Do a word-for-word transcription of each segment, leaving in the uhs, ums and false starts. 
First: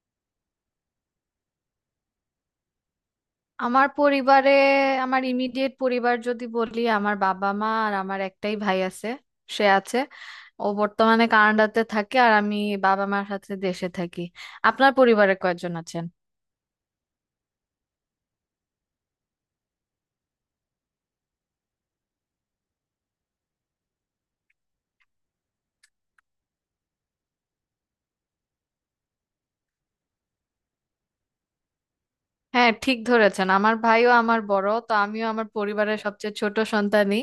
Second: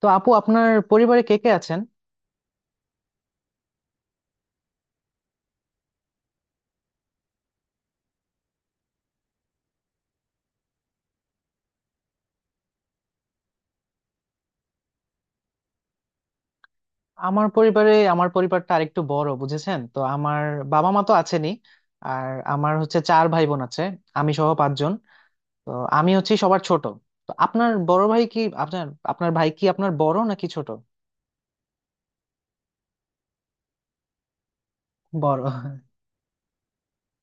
তো আপু, আপনার পরিবারে কে কে আছেন? আমার পরিবারে আমার ইমিডিয়েট পরিবার যদি বলি, আমার বাবা মা আর আমার একটাই ভাই আছে। সে আছে, ও বর্তমানে কানাডাতে থাকে আর আমি বাবা মার সাথে দেশে থাকি। আপনার পরিবারে কয়জন আছেন? আমার পরিবারে, আমার পরিবারটা আরেকটু বড়, বুঝেছেন? তো আমার বাবা মা তো আছেনই, আর আমার হচ্ছে চার ভাই বোন আছে, আমি সহ পাঁচজন। তো আমি হচ্ছি সবার ছোট। তো আপনার বড় ভাই কি আপনার আপনার ভাই কি আপনার বড় নাকি ছোট? হ্যাঁ, ঠিক ধরেছেন, আমার ভাইও আমার বড়, তো আমিও বড়। আমার পরিবারের সবচেয়ে ছোট সন্তানই।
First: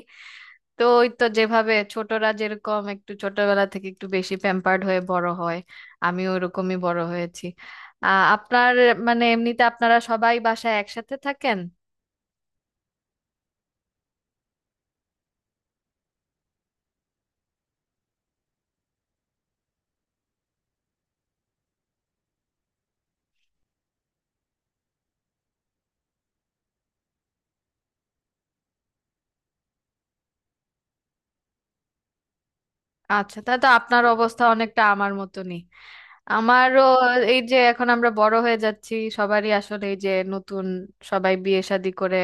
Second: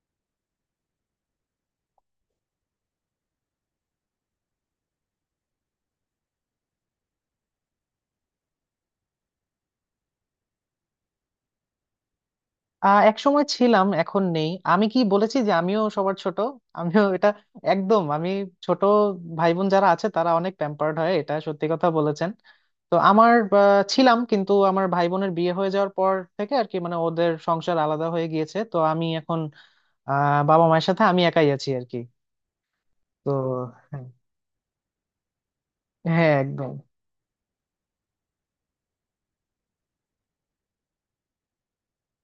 তো ওই তো, যেভাবে ছোটরা যেরকম একটু ছোটবেলা থেকে একটু বেশি প্যাম্পার্ড হয়ে বড় হয়, আমিও ওরকমই বড় হয়েছি। আহ আপনার মানে এমনিতে আপনারা সবাই বাসায় একসাথে থাকেন? আহ একসময় ছিলাম, এখন নেই। আমি কি বলেছি যে আমিও সবার ছোট? আমিও এটা, একদম আমি ছোট। ভাই বোন যারা আছে তারা অনেক প্যাম্পার্ড হয়, এটা সত্যি কথা বলেছেন। তো আমার আহ, ছিলাম, কিন্তু আমার ভাই বোনের বিয়ে হয়ে যাওয়ার পর থেকে আর কি, মানে ওদের সংসার আলাদা হয়ে গিয়েছে, তো আমি এখন আহ বাবা মায়ের সাথে আমি একাই আছি আর কি। তো আচ্ছা, তা তো হ্যাঁ। আপনার অবস্থা অনেকটা আমার মতনই। হ্যাঁ, একদম। আমারও এই যে এখন আমরা বড় হয়ে যাচ্ছি, সবারই আসলে এই যে নতুন, সবাই বিয়ে শাদী করে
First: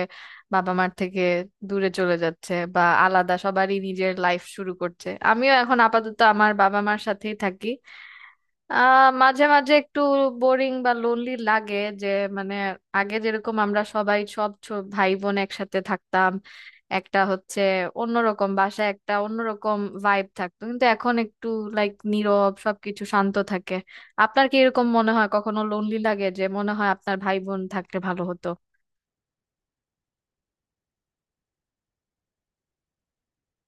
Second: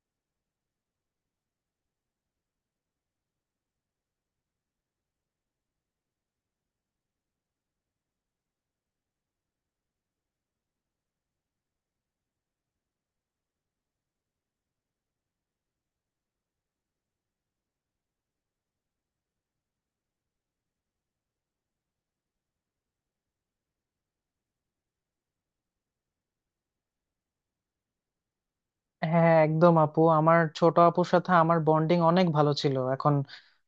বাবা মার থেকে দূরে চলে যাচ্ছে বা আলাদা, সবারই নিজের লাইফ শুরু করছে। আমিও এখন আপাতত আমার বাবা মার সাথেই থাকি। আহ, মাঝে মাঝে একটু বোরিং বা লোনলি লাগে যে, মানে আগে যেরকম আমরা সবাই সব ছো- ভাই বোন একসাথে থাকতাম, একটা হচ্ছে অন্যরকম বাসায় একটা অন্যরকম ভাইব থাকতো, কিন্তু এখন একটু লাইক নীরব, সবকিছু শান্ত থাকে। আপনার কি এরকম মনে হয় কখনো লোনলি লাগে, যে মনে হয় আপনার ভাই বোন থাকলে ভালো হতো? হ্যাঁ, একদম আপু, আমার ছোট আপুর সাথে আমার বন্ডিং অনেক ভালো ছিল। এখন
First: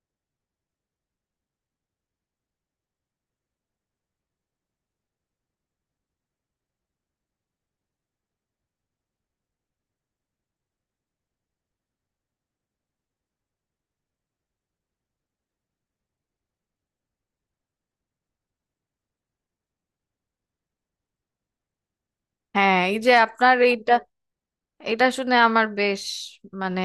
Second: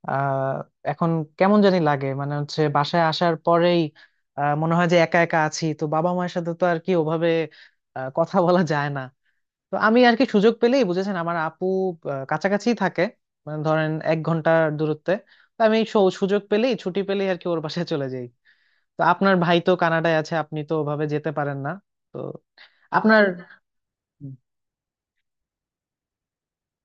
আহ এখন কেমন জানি লাগে, মানে হচ্ছে বাসায় আসার পরেই আহ, মনে হয় যে একা একা আছি। তো বাবা মায়ের সাথে তো আর কি ওভাবে আহ, কথা বলা যায় না। তো আমি আর কি সুযোগ পেলেই, বুঝেছেন, আমার আপু আহ, কাছাকাছি থাকে, মানে ধরেন এক ঘন্টার দূরত্বে। তো আমি সু- সুযোগ পেলেই, ছুটি পেলেই আর কি ওর বাসায় চলে যাই। তো আপনার ভাই তো কানাডায় আছে, আপনি তো ওভাবে যেতে পারেন না। তো হ্যাঁ, এই যে আপনার, আপনার এইটা, এটা শুনে আমার বেশ মানে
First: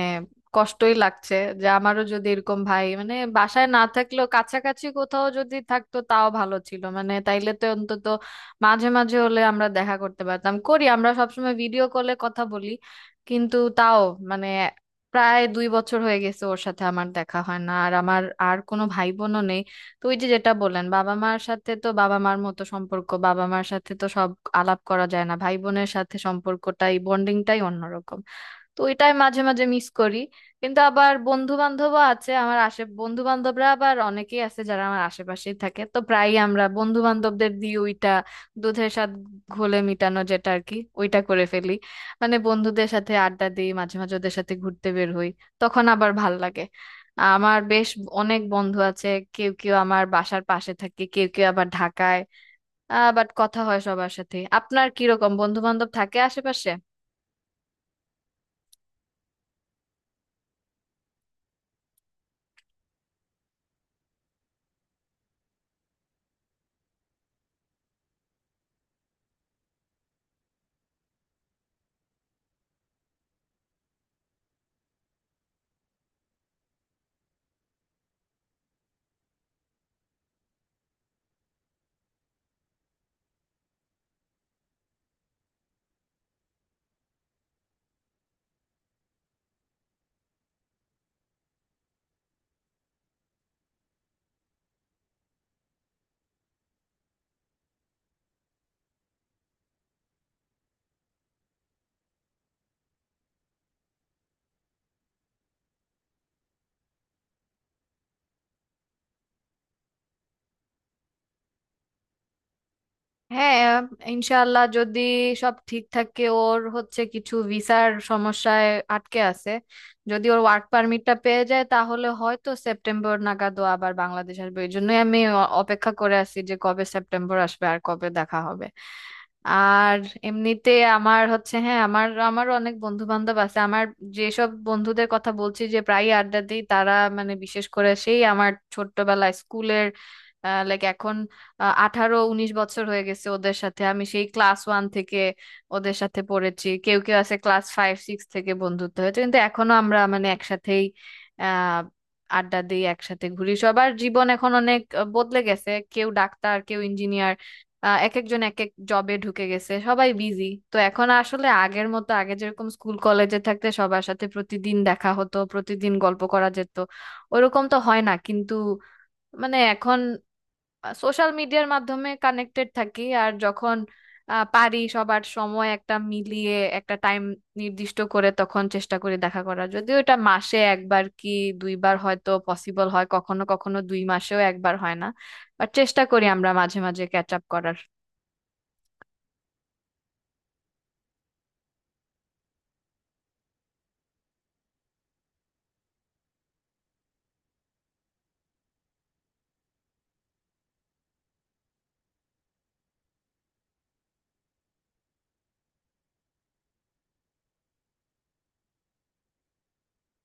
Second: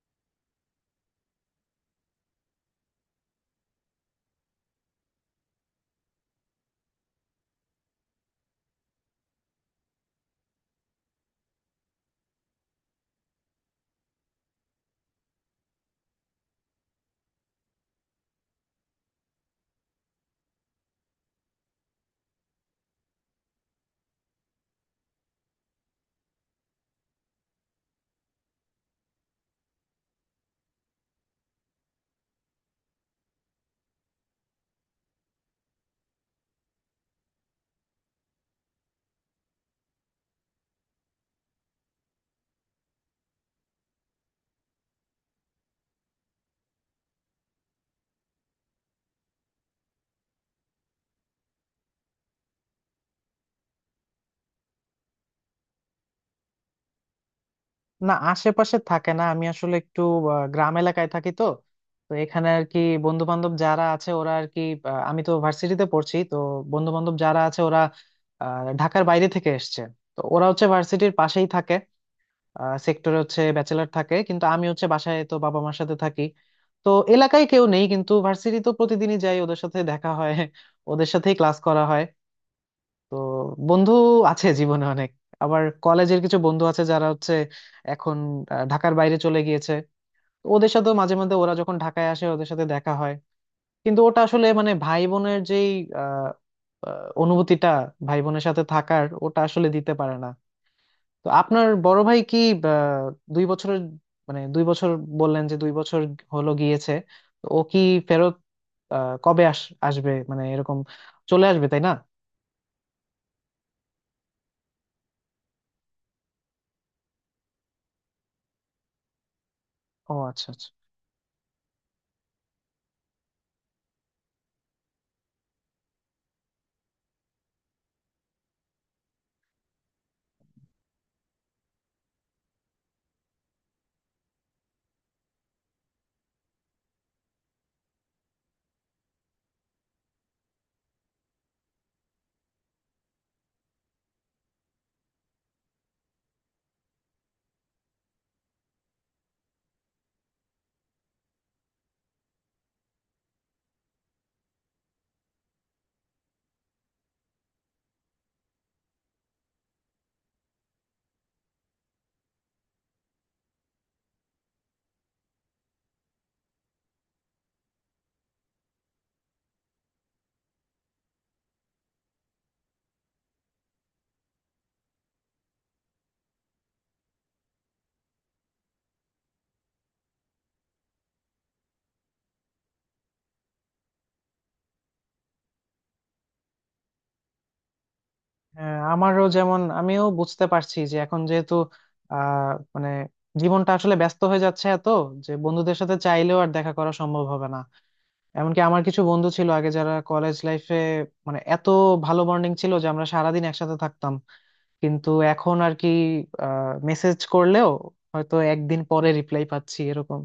কষ্টই লাগছে। যে আমারও যদি এরকম ভাই মানে বাসায় না থাকলেও কাছাকাছি কোথাও যদি থাকতো তাও ভালো ছিল, মানে তাইলে তো অন্তত মাঝে মাঝে হলে আমরা দেখা করতে পারতাম। করি আমরা সবসময় ভিডিও কলে কথা বলি, কিন্তু তাও মানে প্রায় দুই বছর হয়ে গেছে ওর সাথে আমার দেখা হয় না, আর আমার আর কোনো ভাই বোনও নেই। তো ওই যে যেটা বললেন, বাবা মার সাথে তো বাবা মার মতো সম্পর্ক, বাবা মার সাথে তো সব আলাপ করা যায় না, ভাই বোনের সাথে সম্পর্কটাই বন্ডিংটাই অন্যরকম। তো এটাই মাঝে মাঝে মিস করি। কিন্তু আবার বন্ধু বান্ধবও আছে আমার আশে, বন্ধু বান্ধবরা আবার অনেকেই আছে যারা আমার আশেপাশেই থাকে, তো প্রায়ই আমরা বন্ধু বান্ধবদের দিয়ে ওইটা দুধের স্বাদ ঘোলে মিটানো যেটা আর কি, ওইটা করে ফেলি। মানে বন্ধুদের সাথে আড্ডা দিই, মাঝে মাঝে ওদের সাথে ঘুরতে বের হই, তখন আবার ভাল লাগে। আমার বেশ অনেক বন্ধু আছে, কেউ কেউ আমার বাসার পাশে থাকে, কেউ কেউ আবার ঢাকায়, বাট কথা হয় সবার সাথে। আপনার কিরকম বন্ধু বান্ধব থাকে আশেপাশে? না আশেপাশে থাকে না। আমি আসলে একটু আহ, গ্রাম এলাকায় থাকি তো। তো এখানে আর কি বন্ধু বান্ধব যারা আছে ওরা আর কি, আহ, আমি তো ভার্সিটিতে পড়ছি তো বন্ধু বান্ধব যারা আছে ওরা আহ, ঢাকার বাইরে থেকে এসছে। তো ওরা হচ্ছে ভার্সিটির পাশেই থাকে, সেক্টরে হচ্ছে ব্যাচেলার থাকে। কিন্তু আমি হচ্ছে বাসায়, তো বাবা মার সাথে থাকি। তো এলাকায় কেউ নেই, কিন্তু ভার্সিটি তো প্রতিদিনই যাই, ওদের সাথে দেখা হয়, ওদের সাথেই ক্লাস করা হয়। তো বন্ধু আছে জীবনে অনেক। আবার কলেজের কিছু বন্ধু আছে যারা হচ্ছে এখন আহ, ঢাকার বাইরে চলে গিয়েছে। তো ওদের সাথেও মাঝে মাঝে, ওরা যখন ঢাকায় আসে ওদের সাথে দেখা হয়। কিন্তু ওটা আসলে মানে ভাই বোনের যেই আহ, আহ, অনুভূতিটা, ভাই বোনের সাথে থাকার, ওটা আসলে দিতে পারে না। তো আপনার বড় ভাই কি আহ, দুই বছরের, মানে দুই বছর বললেন যে দুই বছর হলো গিয়েছে। তো ও কি ফেরত আহ, কবে আস, আসবে মানে এরকম চলে আসবে, তাই না? হ্যাঁ, ইনশাআল্লাহ যদি সব ঠিক থাকে, ওর হচ্ছে কিছু ভিসার সমস্যায় আটকে আছে, ও যদি ওর আচ্ছা, ওয়ার্ক আচ্ছা। পারমিটটা পেয়ে যায় তাহলে হয়তো সেপ্টেম্বর নাগাদ ও আবার বাংলাদেশ আসবে। এই জন্যই আমি অ- অপেক্ষা করে আছি, যে কবে সেপ্টেম্বর আসবে আর কবে দেখা হবে। আর এমনিতে আমার হচ্ছে, হ্যাঁ আমার আমারও অনেক বন্ধু বান্ধব আছে। আমার যেসব বন্ধুদের কথা বলছি যে প্রায় আড্ডা দিই তারা, মানে বিশেষ করে সেই আমার ছোট্টবেলায় স্কুলের, লাইক এখন আহ, আঠারো উনিশ বছর হয়ে গেছে ওদের সাথে, আমি সেই ক্লাস ওয়ান থেকে ওদের সাথে পড়েছি। কেউ কেউ আছে ক্লাস ফাইভ সিক্স থেকে বন্ধুত্ব হয়েছে, কিন্তু এখনো আমরা মানে একসাথেই আহ আড্ডা দিই, একসাথে ঘুরি। সবার জীবন এখন অনেক আহ, বদলে গেছে, কেউ ডাক্তার কেউ ইঞ্জিনিয়ার, আহ এক একজন এক এক জবে ঢুকে গেছে, সবাই বিজি। তো এখন আসলে আগের মতো, আগে যেরকম স্কুল কলেজে থাকতে সবার সাথে প্রতিদিন দেখা হতো, প্রতিদিন গল্প করা যেত, ওরকম তো হয় না। কিন্তু মানে এখন সোশ্যাল মিডিয়ার মাধ্যমে কানেক্টেড থাকি, আর যখন আহ, পারি সবার সময় একটা মিলিয়ে একটা টাইম নির্দিষ্ট করে, তখন চেষ্টা করি দেখা করার। যদিও এটা মাসে একবার কি দুইবার হয়তো পসিবল হয়, কখনো কখনো দুই মাসেও একবার হয় না। বাট চেষ্টা করি আমরা মাঝে মাঝে ক্যাচ আপ করার। হ্যাঁ আমারও যেমন, আমিও বুঝতে পারছি যে এখন যেহেতু আহ মানে জীবনটা আসলে ব্যস্ত হয়ে যাচ্ছে এত, যে বন্ধুদের সাথে চাইলেও আর দেখা করা সম্ভব হবে না। এমনকি আমার কিছু বন্ধু ছিল আগে যারা কলেজ লাইফে, মানে এত ভালো বন্ডিং ছিল যে আমরা সারাদিন একসাথে থাকতাম। কিন্তু এখন আর কি আহ মেসেজ করলেও হয়তো একদিন পরে রিপ্লাই পাচ্ছি এরকম।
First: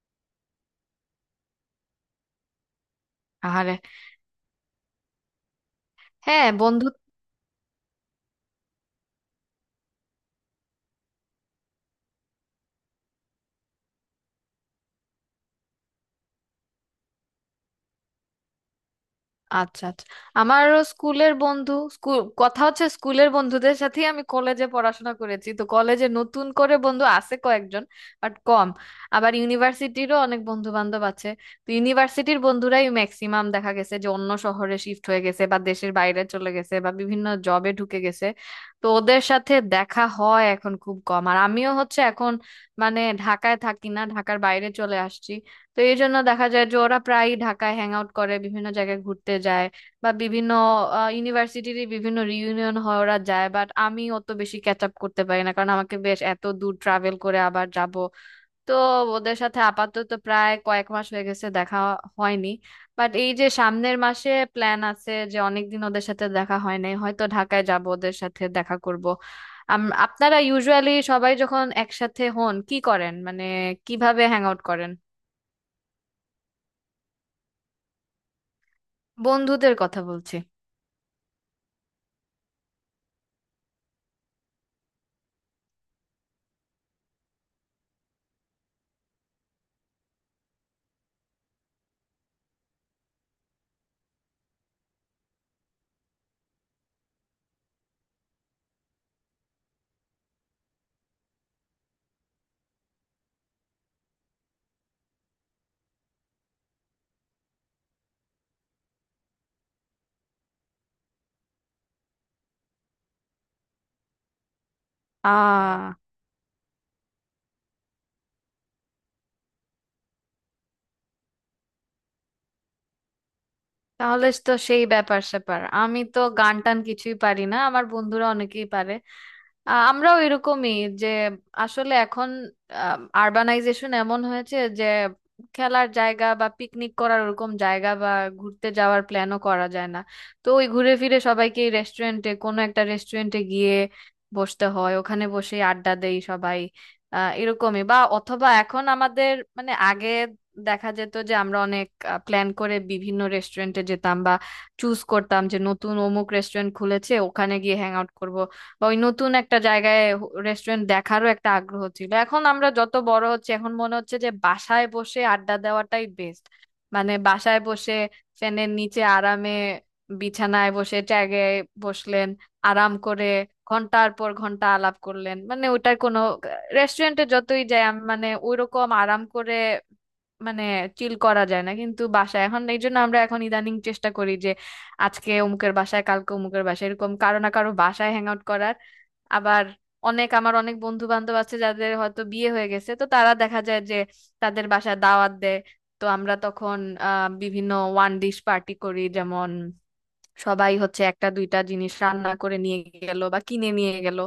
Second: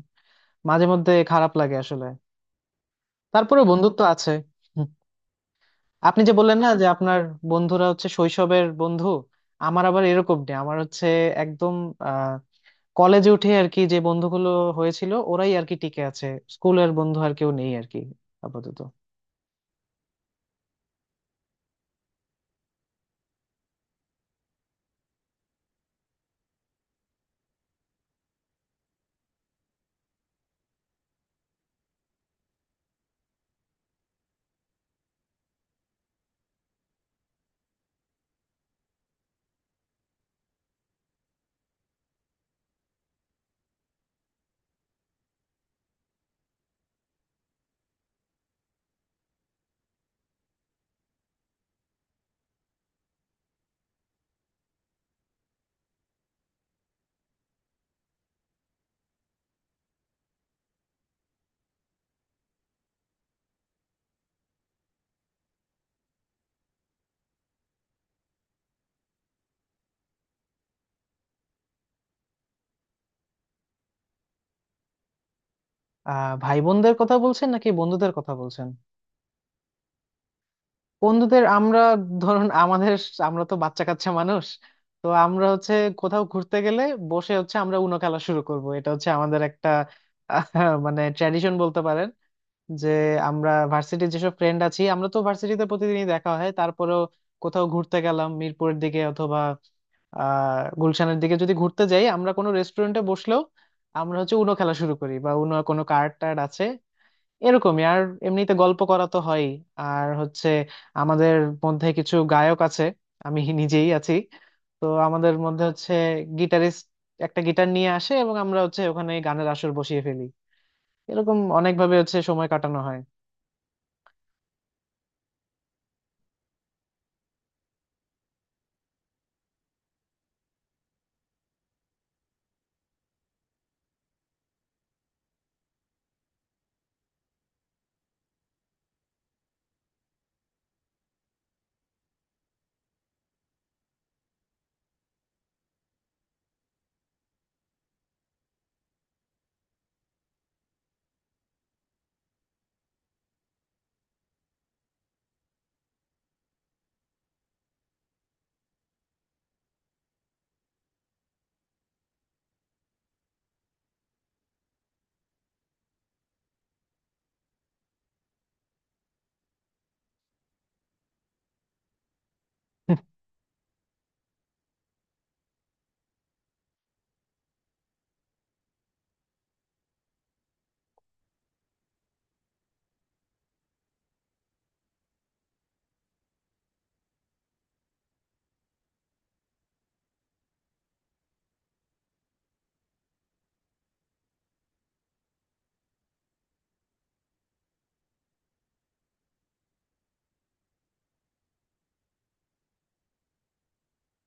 মাঝে মধ্যে খারাপ লাগে আসলে। তারপরে আরে, বন্ধুত্ব আছে। আপনি যে হ্যাঁ বললেন না যে বন্ধু। আপনার বন্ধুরা হচ্ছে শৈশবের বন্ধু, আমার আবার এরকম নেই। আমার হচ্ছে একদম আহ কলেজে উঠে আর কি যে বন্ধুগুলো হয়েছিল ওরাই আর কি টিকে আছে। স্কুলের বন্ধু আর কেউ নেই আর কি আপাতত। আচ্ছা আচ্ছা, আমারও স্কুলের বন্ধু, স্কুল কথা হচ্ছে স্কুলের বন্ধুদের সাথেই আমি কলেজে পড়াশোনা করেছি, তো কলেজে নতুন করে বন্ধু আছে কয়েকজন, বাট কম। আবার ইউনিভার্সিটিরও অনেক বন্ধু বান্ধব আছে, তো ইউনিভার্সিটির বন্ধুরাই ম্যাক্সিমাম দেখা গেছে যে অন্য শহরে শিফট হয়ে গেছে বা দেশের বাইরে চলে গেছে বা বিভিন্ন জবে ঢুকে গেছে। তো ওদের সাথে দেখা হয় এখন খুব কম, আর আমিও হচ্ছে এখন মানে ঢাকায় থাকি না, ঢাকার বাইরে চলে আসছি। তো এই জন্য দেখা যায় যে ওরা প্রায় ঢাকায় হ্যাং আউট করে, বিভিন্ন জায়গায় ঘুরতে যায় বা বিভিন্ন ইউনিভার্সিটির বিভিন্ন রিউনিয়ন হয় ওরা যায়, বাট আমি অত বেশি ক্যাচ আপ করতে পারি না, কারণ আমাকে বেশ এত দূর ট্রাভেল করে আবার যাব। তো ওদের সাথে আপাতত প্রায় কয়েক মাস হয়ে গেছে দেখা হয়নি। বাট এই যে সামনের মাসে প্ল্যান আছে, যে অনেকদিন ওদের সাথে দেখা হয় নাই, হয়তো ঢাকায় যাব ওদের সাথে দেখা করব। আম- আপনারা ইউজুয়ালি সবাই যখন একসাথে হন কি করেন, মানে কিভাবে হ্যাং আউট করেন? আহ ভাই বোনদের কথা বলছেন নাকি বন্ধুদের কথা বলছেন? বন্ধুদের কথা বলছি। বন্ধুদের, আমরা ধরুন আমাদের, আমরা তো বাচ্চা কাচ্চা মানুষ, তো আমরা হচ্ছে কোথাও ঘুরতে গেলে বসে হচ্ছে আমরা উনো খেলা শুরু করব, এটা হচ্ছে আমাদের একটা আহ, মানে ট্র্যাডিশন বলতে পারেন। যে আমরা ভার্সিটির যেসব ফ্রেন্ড আছি, আমরা তো ভার্সিটিতে প্রতিদিনই দেখা হয়, তারপরেও কোথাও ঘুরতে গেলাম মিরপুরের দিকে অথবা আহ গুলশানের দিকে যদি ঘুরতে যাই, আমরা কোনো রেস্টুরেন্টে বসলেও আমরা হচ্ছে উনো খেলা শুরু করি, বা উনো কোনো কার্ড টার্ড আছে এরকমই। আর এমনিতে গল্প করা তো হয়ই। আর হচ্ছে আমাদের মধ্যে কিছু গায়ক আছে, আমি নিজেই আছি। তো আমাদের মধ্যে আহ হচ্ছে গিটারিস্ট একটা গিটার নিয়ে আসে, এবং আমরা হচ্ছে ওখানে গানের আসর বসিয়ে ফেলি। এরকম অনেকভাবে হচ্ছে সময় কাটানো হয়। তাহলে তো সেই ব্যাপার স্যাপার, আমি তো গান টান কিছুই পারি না, আমার বন্ধুরা অনেকেই পারে। আ- আমরাও এরকমই যে, আসলে এখন আরবানাইজেশন এমন হয়েছে যে খেলার জায়গা বা পিকনিক করার ওরকম জায়গা বা ঘুরতে যাওয়ার প্ল্যানও করা যায় না। তো ওই ঘুরে ফিরে সবাইকে রেস্টুরেন্টে, কোনো একটা রেস্টুরেন্টে গিয়ে বসতে হয়, ওখানে বসে আড্ডা দেই সবাই। আহ এরকমই, বা অথবা এখন আমাদের মানে আগে দেখা যেত যে আমরা অনেক প্ল্যান করে বিভিন্ন রেস্টুরেন্টে যেতাম, বা চুজ করতাম যে নতুন অমুক রেস্টুরেন্ট খুলেছে ওখানে গিয়ে হ্যাং আউট করব, বা ওই নতুন একটা জায়গায় রেস্টুরেন্ট দেখারও একটা আগ্রহ ছিল। এখন আমরা যত বড় হচ্ছে এখন মনে হচ্ছে যে বাসায় বসে আড্ডা দেওয়াটাই বেস্ট। মানে বাসায় বসে ফ্যানের নিচে আরামে বিছানায় বসে ট্যাগে বসলেন, আরাম করে ঘন্টার পর ঘন্টা আলাপ করলেন, মানে ওটার কোনো, রেস্টুরেন্টে যতই যাই আমি মানে ওইরকম আরাম করে মানে চিল করা যায় না, কিন্তু বাসায়। এখন এই জন্য আমরা এখন ইদানিং চেষ্টা করি যে আজকে অমুকের বাসায় কালকে অমুকের বাসায় এরকম কারো না কারো বাসায় হ্যাং আউট করার। আবার অনেক আমার অনেক বন্ধু বান্ধব আছে যাদের হয়তো বিয়ে হয়ে গেছে, তো তারা দেখা যায় যে তাদের বাসায় দাওয়াত দেয়। তো আমরা তখন আহ বিভিন্ন ওয়ান ডিশ পার্টি করি, যেমন সবাই হচ্ছে একটা দুইটা জিনিস রান্না করে নিয়ে গেল বা কিনে নিয়ে গেল,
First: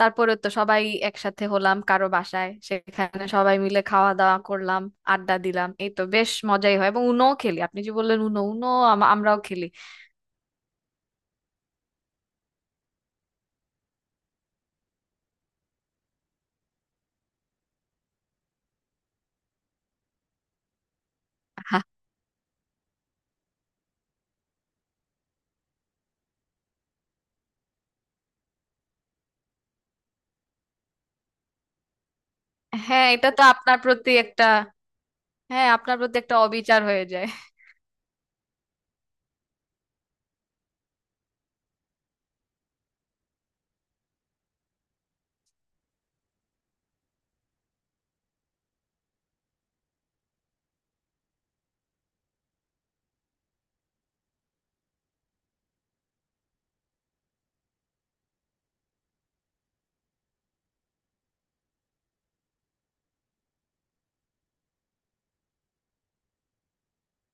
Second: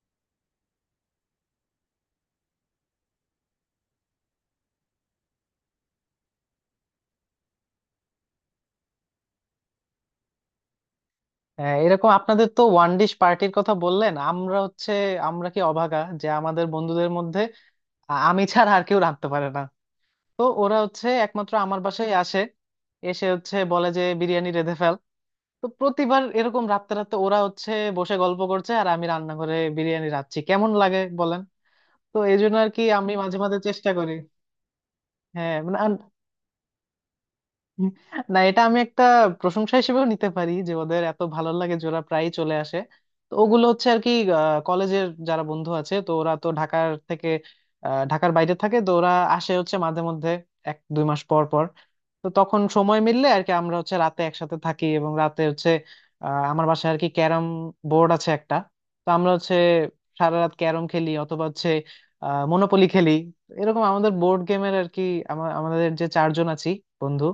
তারপরে তো সবাই একসাথে হলাম কারো বাসায়, সেখানে সবাই মিলে খাওয়া দাওয়া করলাম, আড্ডা দিলাম, এই তো বেশ মজাই হয়। এবং উনোও খেলি, আপনি যে বললেন উনো, উনো আম- আমরাও খেলি। হ্যাঁ এরকম আপনাদের তো ওয়ান ডিশ পার্টির কথা বললেন, আমরা হচ্ছে, আমরা কি অভাগা যে আমাদের বন্ধুদের মধ্যে আ- আমি ছাড়া আর কেউ রাঁধতে পারে না। তো ওরা হচ্ছে একমাত্র আমার বাসায় আসে, এসে হচ্ছে বলে যে বিরিয়ানি রেঁধে ফেল। তো প্রতিবার এরকম রাতে রাতে ওরা হচ্ছে বসে গল্প করছে আর আমি রান্নাঘরে বিরিয়ানি রাঁধছি, কেমন লাগে বলেন? তো এই জন্য আর কি হ্যাঁ আমি এটা মাঝে তো মাঝে আপনার চেষ্টা প্রতি করি। একটা, হ্যাঁ হ্যাঁ মানে, আপনার প্রতি একটা অবিচার হয়ে যায়। না এটা আমি একটা প্রশংসা হিসেবেও নিতে পারি যে ওদের এত ভালো লাগে যে ওরা প্রায়ই চলে আসে। তো ওগুলো হচ্ছে আর কি আহ, কলেজের যারা বন্ধু আছে, তো ওরা তো ঢাকার থেকে আহ, ঢাকার বাইরে থাকে, তো ওরা আসে হচ্ছে মাঝে মধ্যে, এক দুই মাস পর পর। তো তখন সময় মিললে আর কি আমরা হচ্ছে রাতে একসাথে থাকি, এবং রাতে হচ্ছে আহ, আমার বাসায় আর কি ক্যারাম বোর্ড আছে একটা। তো আমরা হচ্ছে সারা রাত ক্যারম খেলি, অথবা হচ্ছে মনোপলি খেলি, এরকম আমাদের বোর্ড গেমের আর কি, আমা- আমাদের যে চারজন আছি বন্ধু,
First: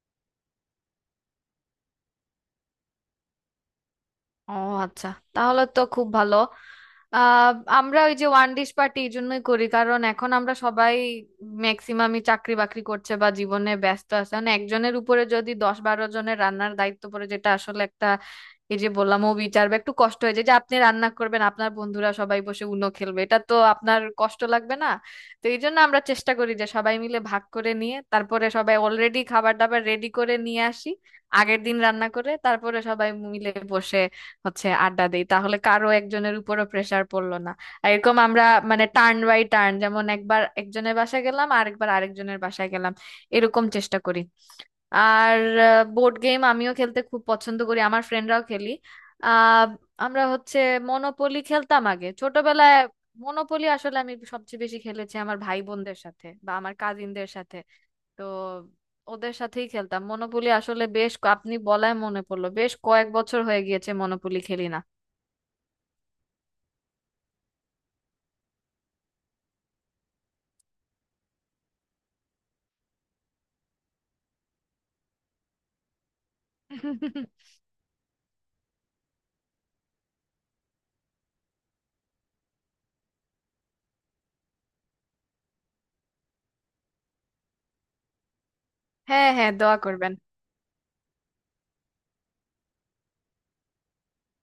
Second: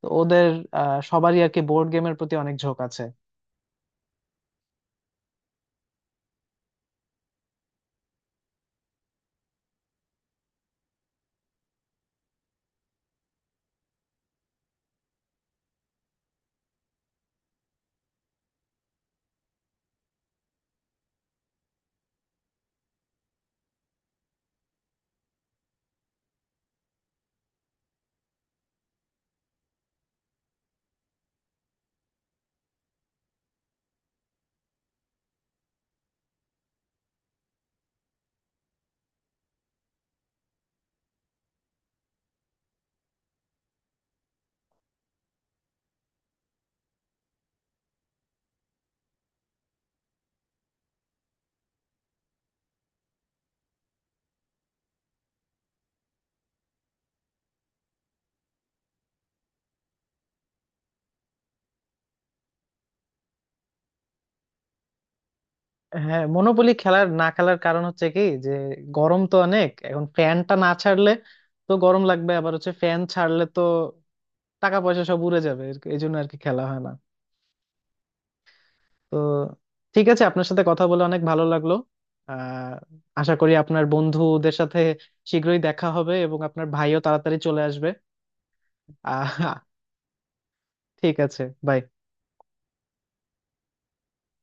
তো ওদের আহ, সবারই আর কি বোর্ড গেমের প্রতি অনেক ঝোঁক আছে। ও আচ্ছা, তাহলে তো খুব ভালো। আহ আমরা ওই যে ওয়ান ডিশ পার্টি এই জন্যই করি, কারণ এখন আমরা সবাই ম্যাক্সিমামই চাকরি বাকরি করছে বা জীবনে ব্যস্ত আছে, মানে একজনের উপরে যদি দশ বারো জনের রান্নার দায়িত্ব পড়ে, যেটা আসলে একটা এই যে বললাম ও বিচার বা একটু কষ্ট হয়ে যায়, যে আপনি রান্না করবেন আপনার বন্ধুরা সবাই বসে উনো খেলবে, এটা তো আপনার কষ্ট লাগবে না? তো এই জন্য আমরা চেষ্টা করি যে সবাই মিলে ভাগ করে নিয়ে, তারপরে সবাই অলরেডি খাবার দাবার রেডি করে নিয়ে আসি, আগের দিন রান্না করে, তারপরে সবাই মিলে বসে হচ্ছে আড্ডা দিই, তাহলে কারো একজনের উপরও প্রেসার পড়লো না। আর এরকম আমরা মানে টার্ন বাই টার্ন, যেমন একবার একজনের বাসায় গেলাম আর একবার আরেকজনের বাসায় গেলাম, এরকম চেষ্টা করি। আর বোর্ড গেম আমিও খেলতে খুব পছন্দ করি, আমার ফ্রেন্ডরাও খেলি। আহ আমরা হচ্ছে মনোপলি খেলতাম আগে ছোটবেলায়। মনোপলি আসলে আমি সবচেয়ে বেশি খেলেছি আমার ভাই বোনদের সাথে বা আমার কাজিনদের সাথে, তো ওদের সাথেই খেলতাম। মনোপলি আসলে বেশ ক- আপনি বলায় মনে পড়লো, বেশ কয়েক বছর হয়ে গিয়েছে মনোপলি খেলি না। হ্যাঁ মনোপলি খেলার, না খেলার কারণ হচ্ছে কি যে গরম তো অনেক, এখন ফ্যানটা না ছাড়লে তো গরম লাগবে, আবার হচ্ছে ফ্যান ছাড়লে তো টাকা পয়সা সব উড়ে যাবে, এর- এই জন্য আর কি খেলা হয় না। তো ঠিক আছে, আপনার সাথে কথা বলে অনেক ভালো লাগলো। আহ আশা করি আপনার বন্ধুদের সাথে শীঘ্রই দেখা হবে, এবং আপনার ভাইও তাড়াতাড়ি চলে আসবে। হ্যাঁ হ্যাঁ, আহ দোয়া করবেন। ঠিক আছে। বাই।